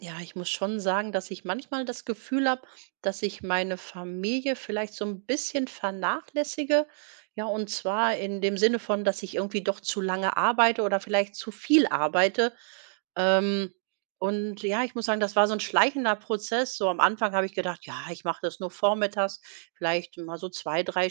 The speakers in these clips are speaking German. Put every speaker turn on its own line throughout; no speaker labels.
Ja, ich muss schon sagen, dass ich manchmal das Gefühl habe, dass ich meine Familie vielleicht so ein bisschen vernachlässige. Ja, und zwar in dem Sinne von, dass ich irgendwie doch zu lange arbeite oder vielleicht zu viel arbeite, ähm, und ja, ich muss sagen, das war so ein schleichender Prozess. So am Anfang habe ich gedacht: „Ja, ich mache das nur vormittags, vielleicht mal so zwei, drei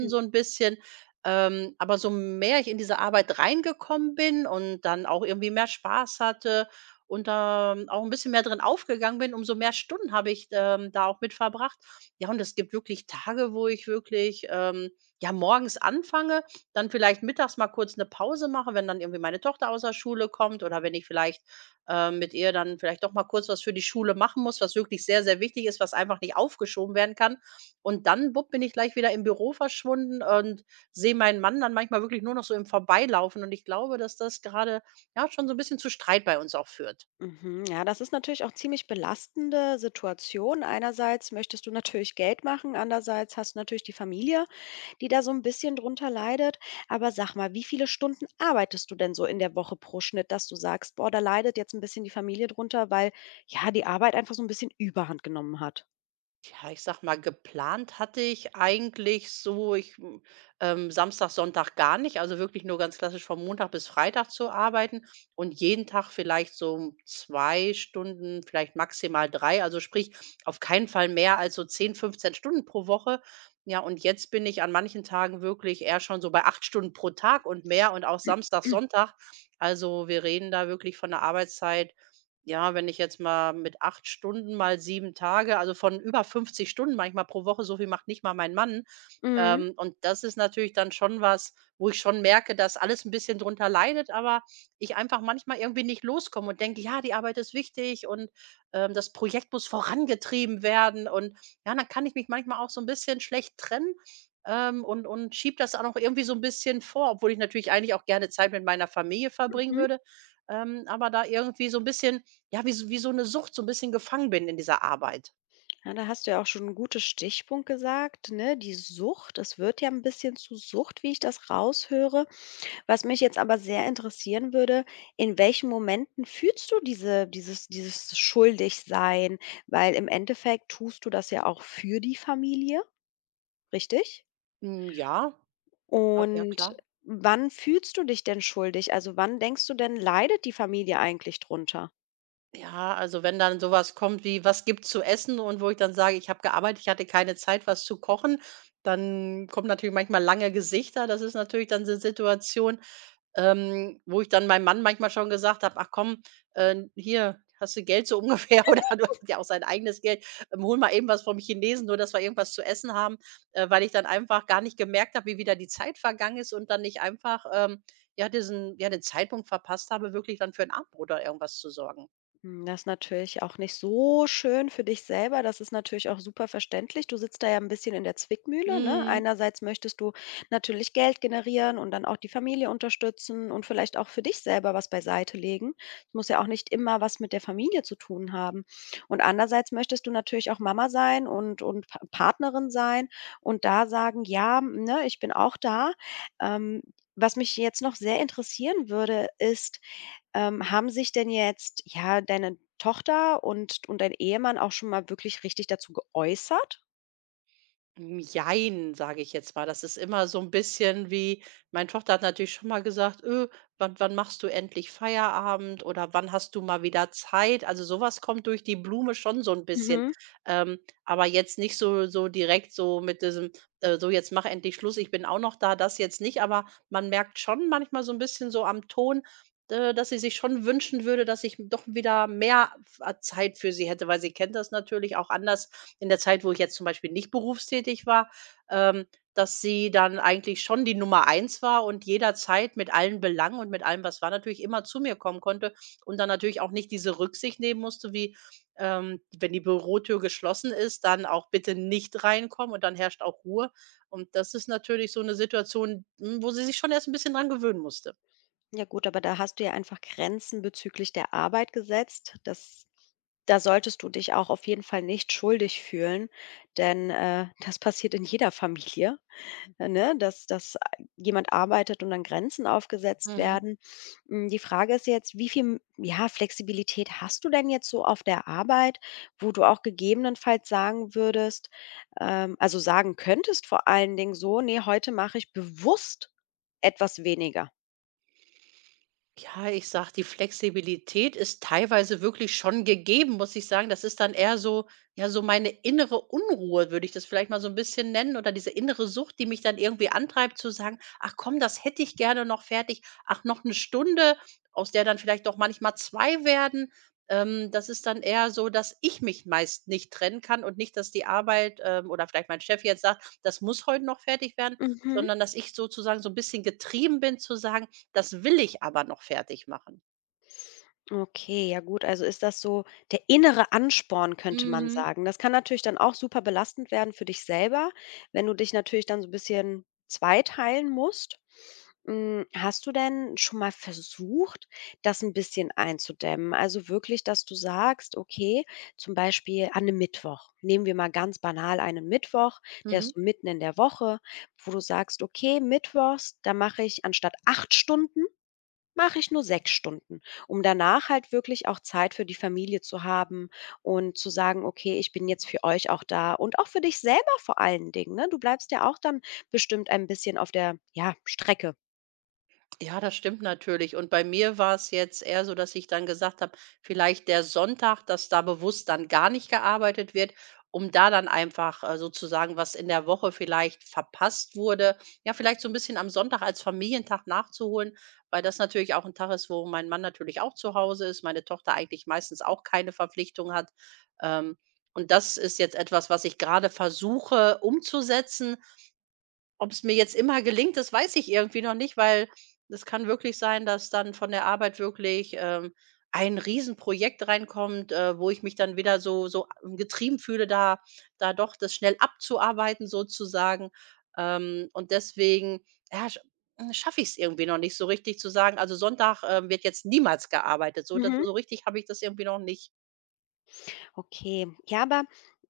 Hm.
so ein bisschen." Aber so mehr ich in diese Arbeit reingekommen bin und dann auch irgendwie mehr Spaß hatte und da auch ein bisschen mehr drin aufgegangen bin, umso mehr Stunden habe ich, da auch mit verbracht. Ja, und es gibt wirklich Tage, wo ich wirklich, ja, morgens anfange, dann vielleicht mittags mal kurz eine Pause mache, wenn dann irgendwie meine Tochter aus der Schule kommt oder wenn ich vielleicht mit ihr dann vielleicht doch mal kurz was für die Schule machen muss, was wirklich sehr, sehr wichtig ist, was einfach nicht aufgeschoben werden kann. Und dann, bupp, bin ich gleich wieder im Büro verschwunden und sehe meinen Mann dann manchmal wirklich nur noch so im Vorbeilaufen. Und ich glaube, dass das gerade ja schon so ein bisschen zu Streit bei uns auch führt.
Mhm. Ja, das ist natürlich auch ziemlich belastende Situation. Einerseits möchtest du natürlich Geld machen, andererseits hast du natürlich die Familie, die da so ein bisschen drunter leidet. Aber sag mal, wie viele Stunden arbeitest du denn so in der Woche pro Schnitt, dass du sagst: „Boah, da leidet jetzt ein bisschen die Familie drunter, weil, ja, die Arbeit einfach so ein bisschen Überhand genommen hat?“
Ja, ich sag mal, geplant hatte ich eigentlich so, Samstag, Sonntag gar nicht, also wirklich nur ganz klassisch von Montag bis Freitag zu arbeiten und jeden Tag vielleicht so um 2 Stunden, vielleicht maximal 3, also sprich auf keinen Fall mehr als so 10, 15 Stunden pro Woche. Ja, und jetzt bin ich an manchen Tagen wirklich eher schon so bei 8 Stunden pro Tag und mehr und auch Samstag, Sonntag. Also wir reden da wirklich von der Arbeitszeit, ja, wenn ich jetzt mal mit 8 Stunden mal 7 Tage, also von über 50 Stunden manchmal pro Woche, so viel macht nicht mal mein Mann.
Mhm,
Und das ist natürlich dann schon was, wo ich schon merke, dass alles ein bisschen drunter leidet, aber ich einfach manchmal irgendwie nicht loskomme und denke: „Ja, die Arbeit ist wichtig und, das Projekt muss vorangetrieben werden." Und ja, dann kann ich mich manchmal auch so ein bisschen schlecht trennen, und schiebe das auch noch irgendwie so ein bisschen vor, obwohl ich natürlich eigentlich auch gerne Zeit mit meiner Familie verbringen
mhm.
würde, aber da irgendwie so ein bisschen ja, wie so eine Sucht so ein bisschen gefangen bin in dieser Arbeit.
Ja, da hast du ja auch schon einen guten Stichpunkt gesagt, ne, die Sucht. Es wird ja ein bisschen zu Sucht, wie ich das raushöre. Was mich jetzt aber sehr interessieren würde, in welchen Momenten fühlst du dieses Schuldigsein? Weil im Endeffekt tust du das ja auch für die Familie, richtig?
Hm, ja, ja, ja
Und
klar.
wann fühlst du dich denn schuldig? Also, wann denkst du denn, leidet die Familie eigentlich drunter?
Ja, also, wenn dann sowas kommt wie: „Was gibt's zu essen?" und wo ich dann sage: „Ich habe gearbeitet, ich hatte keine Zeit, was zu kochen", dann kommen natürlich manchmal lange Gesichter. Das ist natürlich dann so 'ne Situation, wo ich dann meinem Mann manchmal schon gesagt habe: „Ach komm, hier hast du Geld so ungefähr oder du hast ja auch sein eigenes Geld. Hol mal eben was vom Chinesen, nur dass wir irgendwas zu essen haben", weil ich dann einfach gar nicht gemerkt habe, wie wieder die Zeit vergangen ist und dann nicht einfach, ja, den Zeitpunkt verpasst habe, wirklich dann für ein Abendbrot oder irgendwas zu sorgen.
Hm, das ist natürlich auch nicht so schön für dich selber. Das ist natürlich auch super verständlich. Du sitzt da ja ein bisschen in der Zwickmühle. Ne?
Mhm.
Einerseits möchtest du natürlich Geld generieren und dann auch die Familie unterstützen und vielleicht auch für dich selber was beiseite legen. Es muss ja auch nicht immer was mit der Familie zu tun haben. Und andererseits möchtest du natürlich auch Mama sein und Partnerin sein und da sagen, ja, ne, ich bin auch da. Ähm, Was mich jetzt noch sehr interessieren würde, ist, haben sich denn jetzt, ja, deine Tochter und dein Ehemann auch schon mal wirklich richtig dazu geäußert?
Jein, sage ich jetzt mal. Das ist immer so ein bisschen wie meine Tochter hat natürlich schon mal gesagt: „Wann machst du endlich Feierabend?" oder „Wann hast du mal wieder Zeit?" Also, sowas kommt durch die Blume schon so ein bisschen,
Mhm.
ähm, aber jetzt nicht so direkt so mit diesem: „So, jetzt mach endlich Schluss, ich bin auch noch da", das jetzt nicht, aber man merkt schon manchmal so ein bisschen so am Ton, dass sie sich schon wünschen würde, dass ich doch wieder mehr f Zeit für sie hätte, weil sie kennt das natürlich auch anders in der Zeit, wo ich jetzt zum Beispiel nicht berufstätig war, ähm, dass sie dann eigentlich schon die Nummer eins war und jederzeit mit allen Belangen und mit allem, was war, natürlich immer zu mir kommen konnte und dann natürlich auch nicht diese Rücksicht nehmen musste, wie, wenn die Bürotür geschlossen ist, dann auch bitte nicht reinkommen und dann herrscht auch Ruhe. Und das ist natürlich so eine Situation, wo sie sich schon erst ein bisschen dran gewöhnen musste.
Ja gut, aber da hast du ja einfach Grenzen bezüglich der Arbeit gesetzt. Das, da solltest du dich auch auf jeden Fall nicht schuldig fühlen, denn, das passiert in jeder Familie. Äh, ne, dass jemand arbeitet und dann Grenzen aufgesetzt
Mhm.
werden. Hm, die Frage ist jetzt, wie viel, ja, Flexibilität hast du denn jetzt so auf der Arbeit, wo du auch gegebenenfalls sagen würdest, also sagen könntest vor allen Dingen so: „Nee, heute mache ich bewusst etwas weniger?“
Ja, ich sag, die Flexibilität ist teilweise wirklich schon gegeben, muss ich sagen. Das ist dann eher so, ja, so meine innere Unruhe, würde ich das vielleicht mal so ein bisschen nennen oder diese innere Sucht, die mich dann irgendwie antreibt zu sagen: „Ach komm, das hätte ich gerne noch fertig. Ach, noch eine Stunde", aus der dann vielleicht auch manchmal 2 werden. Das ist dann eher so, dass ich mich meist nicht trennen kann und nicht, dass die Arbeit, oder vielleicht mein Chef jetzt sagt: „Das muss heute noch fertig werden",
Mhm.
sondern dass ich sozusagen so ein bisschen getrieben bin zu sagen: Das will ich aber noch fertigmachen.
Okay, ja gut, also ist das so der innere Ansporn, könnte man
Mhm.
sagen. Das kann natürlich dann auch super belastend werden für dich selber, wenn du dich natürlich dann so ein bisschen zweiteilen musst. Hm, hast du denn schon mal versucht, das ein bisschen einzudämmen? Also wirklich, dass du sagst: „Okay, zum Beispiel an einem Mittwoch“, nehmen wir mal ganz banal einen Mittwoch, der
Mhm.
ist so mitten in der Woche, wo du sagst: „Okay, mittwochs, da mache ich anstatt 8 Stunden, mache ich nur 6 Stunden“, um danach halt wirklich auch Zeit für die Familie zu haben und zu sagen: „Okay, ich bin jetzt für euch auch da“, und auch für dich selber vor allen Dingen, ne? Du bleibst ja auch dann bestimmt ein bisschen auf der, ja, Strecke.
Ja, das stimmt natürlich. Und bei mir war es jetzt eher so, dass ich dann gesagt habe, vielleicht der Sonntag, dass da bewusst dann gar nicht gearbeitet wird, um da dann einfach, sozusagen, was in der Woche vielleicht verpasst wurde, ja, vielleicht so ein bisschen am Sonntag als Familientag nachzuholen, weil das natürlich auch ein Tag ist, wo mein Mann natürlich auch zu Hause ist, meine Tochter eigentlich meistens auch keine Verpflichtung hat. Ähm, und das ist jetzt etwas, was ich gerade versuche umzusetzen. Ob es mir jetzt immer gelingt, das weiß ich irgendwie noch nicht, weil es kann wirklich sein, dass dann von der Arbeit wirklich, ein Riesenprojekt reinkommt, wo ich mich dann wieder so getrieben fühle, da doch das schnell abzuarbeiten sozusagen. Und deswegen, ja, schaffe ich es irgendwie noch nicht so richtig zu sagen: „Also, Sonntag, wird jetzt niemals gearbeitet." So da so richtig habe ich das irgendwie noch nicht.
Okay, ja, aber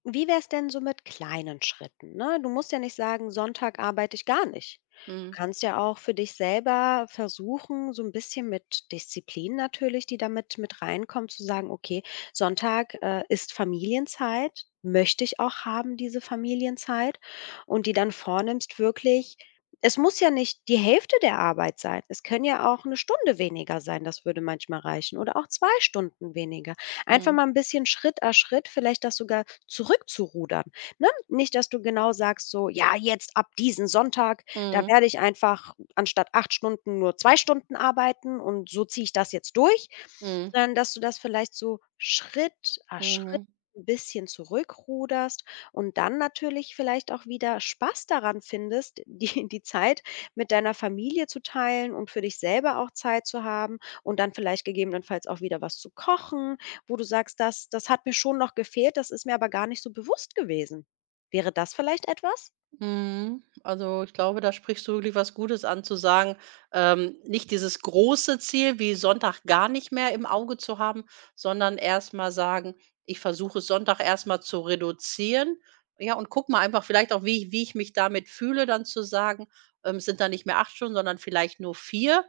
wie wäre es denn so mit kleinen Schritten? Ne? Du musst ja nicht sagen, Sonntag arbeite ich gar nicht. Du
Mhm.
kannst ja auch für dich selber versuchen, so ein bisschen mit Disziplin natürlich, die damit mit reinkommt, zu sagen: „Okay, Sonntag, ist Familienzeit, möchte ich auch haben, diese Familienzeit“, und die dann vornimmst wirklich. Es muss ja nicht die Hälfte der Arbeit sein. Es können ja auch eine Stunde weniger sein. Das würde manchmal reichen. Oder auch zwei Stunden weniger. Einfach
Mhm.
mal ein bisschen Schritt à Schritt vielleicht das sogar zurückzurudern, ne? Nicht, dass du genau sagst so: „Ja, jetzt ab diesen Sonntag, da
Mhm.
werde ich einfach anstatt 8 Stunden nur 2 Stunden arbeiten und so ziehe ich das jetzt durch.“
Mhm.
Sondern, dass du das vielleicht so Schritt à Schritt
Mhm.
ein bisschen zurückruderst und dann natürlich vielleicht auch wieder Spaß daran findest, die Zeit mit deiner Familie zu teilen und für dich selber auch Zeit zu haben und dann vielleicht gegebenenfalls auch wieder was zu kochen, wo du sagst: „Das hat mir schon noch gefehlt, das ist mir aber gar nicht so bewusst gewesen.“ Wäre das vielleicht etwas?
Mhm. Also, ich glaube, da sprichst du wirklich was Gutes an, zu sagen, nicht dieses große Ziel wie Sonntag gar nicht mehr im Auge zu haben, sondern erst mal sagen: „Ich versuche es Sonntag erst mal zu reduzieren." Ja, und guck mal einfach vielleicht auch, wie ich mich damit fühle, dann zu sagen, es sind dann nicht mehr 8 Stunden, sondern vielleicht nur 4.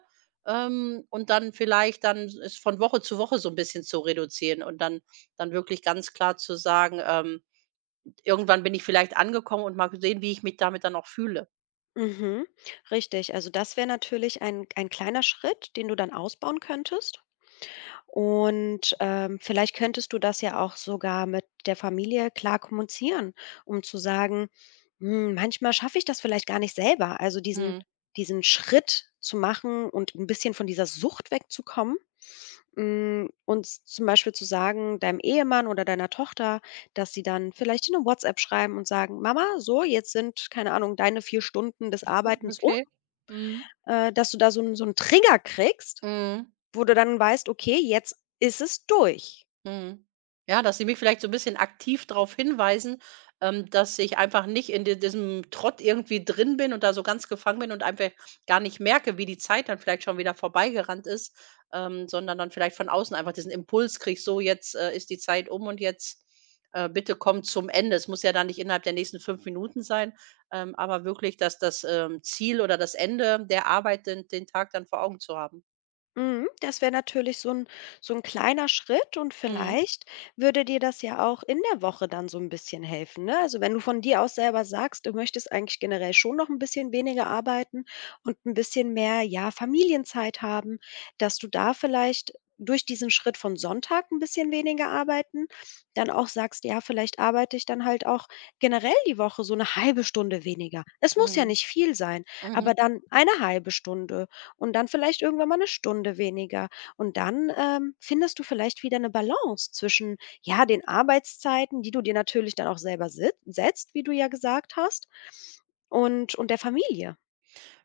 Und dann vielleicht dann es von Woche zu Woche so ein bisschen zu reduzieren und dann wirklich ganz klar zu sagen. Irgendwann bin ich vielleicht angekommen und mal gesehen, wie ich mich damit dann auch fühle.
Mhm, richtig. Also, das wäre natürlich ein kleiner Schritt, den du dann ausbauen könntest. Und, vielleicht könntest du das ja auch sogar mit der Familie klar kommunizieren, um zu sagen: „Hm, manchmal schaffe ich das vielleicht gar nicht selber.“ Also, diesen
Mhm.
diesen Schritt zu machen und ein bisschen von dieser Sucht wegzukommen. Hm, und z zum Beispiel zu sagen deinem Ehemann oder deiner Tochter, dass sie dann vielleicht in 'ne WhatsApp schreiben und sagen: „Mama, so, jetzt sind, keine Ahnung, deine 4 Stunden des Arbeitens um“,
Okay. Mhm.
dass du da so einen Trigger kriegst,
Mhm.
wo du dann weißt: „Okay, jetzt ist es durch.“
Mhm. Ja, dass sie mich vielleicht so ein bisschen aktiv darauf hinweisen, dass ich einfach nicht in di diesem Trott irgendwie drin bin und da so ganz gefangen bin und einfach gar nicht merke, wie die Zeit dann vielleicht schon wieder vorbeigerannt ist, sondern dann vielleicht von außen einfach diesen Impuls kriege: „So, jetzt, ist die Zeit um und jetzt, bitte kommt zum Ende." Es muss ja dann nicht innerhalb der nächsten 5 Minuten sein, aber wirklich, dass das, Ziel oder das Ende der Arbeit den Tag dann vor Augen zu haben.
Mhm, das wäre natürlich so ein kleiner Schritt und
Mhm.
vielleicht würde dir das ja auch in der Woche dann so ein bisschen helfen, ne? Also, wenn du von dir aus selber sagst, du möchtest eigentlich generell schon noch ein bisschen weniger arbeiten und ein bisschen mehr, ja, Familienzeit haben, dass du da vielleicht durch diesen Schritt von Sonntag ein bisschen weniger arbeiten dann auch sagst: „Ja, vielleicht arbeite ich dann halt auch generell die Woche so eine halbe Stunde weniger.“ Es muss ja
Mhm.
nicht viel sein, aber
Mhm.
dann eine halbe Stunde und dann vielleicht irgendwann mal eine Stunde weniger. Und dann, findest du vielleicht wieder eine Balance zwischen, ja, den Arbeitszeiten, die du dir natürlich dann auch selber sit setzt, wie du ja gesagt hast, und der Familie.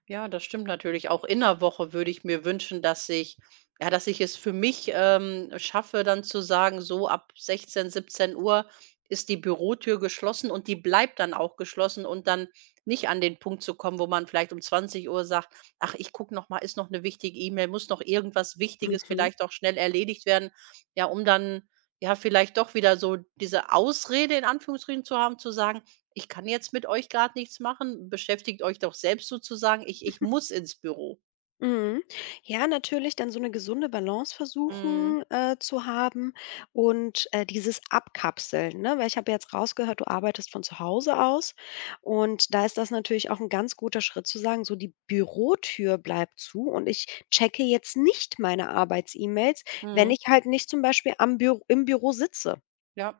Ja, das stimmt natürlich. Auch in 'ner Woche würde ich mir wünschen, dass ich es für mich, schaffe, dann zu sagen, so ab 16, 17 Uhr ist die Bürotür geschlossen und die bleibt dann auch geschlossen und dann nicht an den Punkt zu kommen, wo man vielleicht um 20 Uhr sagt: „Ach, ich gucke noch mal, ist noch eine wichtige E-Mail, muss noch irgendwas Wichtiges
Mhm.
vielleicht auch schnell erledigt werden." Ja, um dann, ja, vielleicht doch wieder so diese Ausrede in Anführungsstrichen zu haben, zu sagen: Ich kann jetzt mit euch gerade nichts machen, beschäftigt euch doch selbst sozusagen. Ich muss ins Büro.
Mhm. Ja, natürlich dann so eine gesunde Balance
Mhm,
versuchen, zu haben und, dieses Abkapseln, ne? Weil ich habe ja jetzt rausgehört, du arbeitest von zu Hause aus und da ist das natürlich auch ein ganz guter Schritt zu sagen, so die Bürotür bleibt zu und ich checke jetzt nicht meine Arbeits-E-Mails, wenn
mhm.
ich halt nicht zum Beispiel am Bür im Büro sitze.
Ja.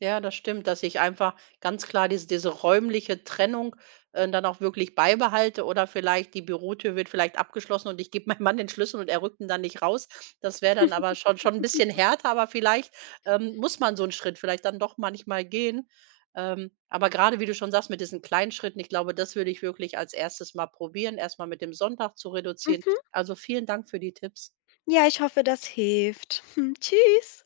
Ja, das stimmt, dass ich einfach ganz klar diese räumliche Trennung, dann auch wirklich beibehalte oder vielleicht die Bürotür wird vielleicht abgeschlossen und ich gebe meinem Mann den Schlüssel und er rückt ihn dann nicht raus. Das wäre dann aber schon ein bisschen härter, aber vielleicht, muss man so einen Schritt vielleicht dann doch manchmal gehen. Aber gerade wie du schon sagst, mit diesen kleinen Schritten, ich glaube, das würde ich wirklich als erstes mal probieren, erstmal mit dem Sonntag zu reduzieren.
Mhm.
Also, vielen Dank für die Tipps.
Ja, ich hoffe, das hilft. Tschüss.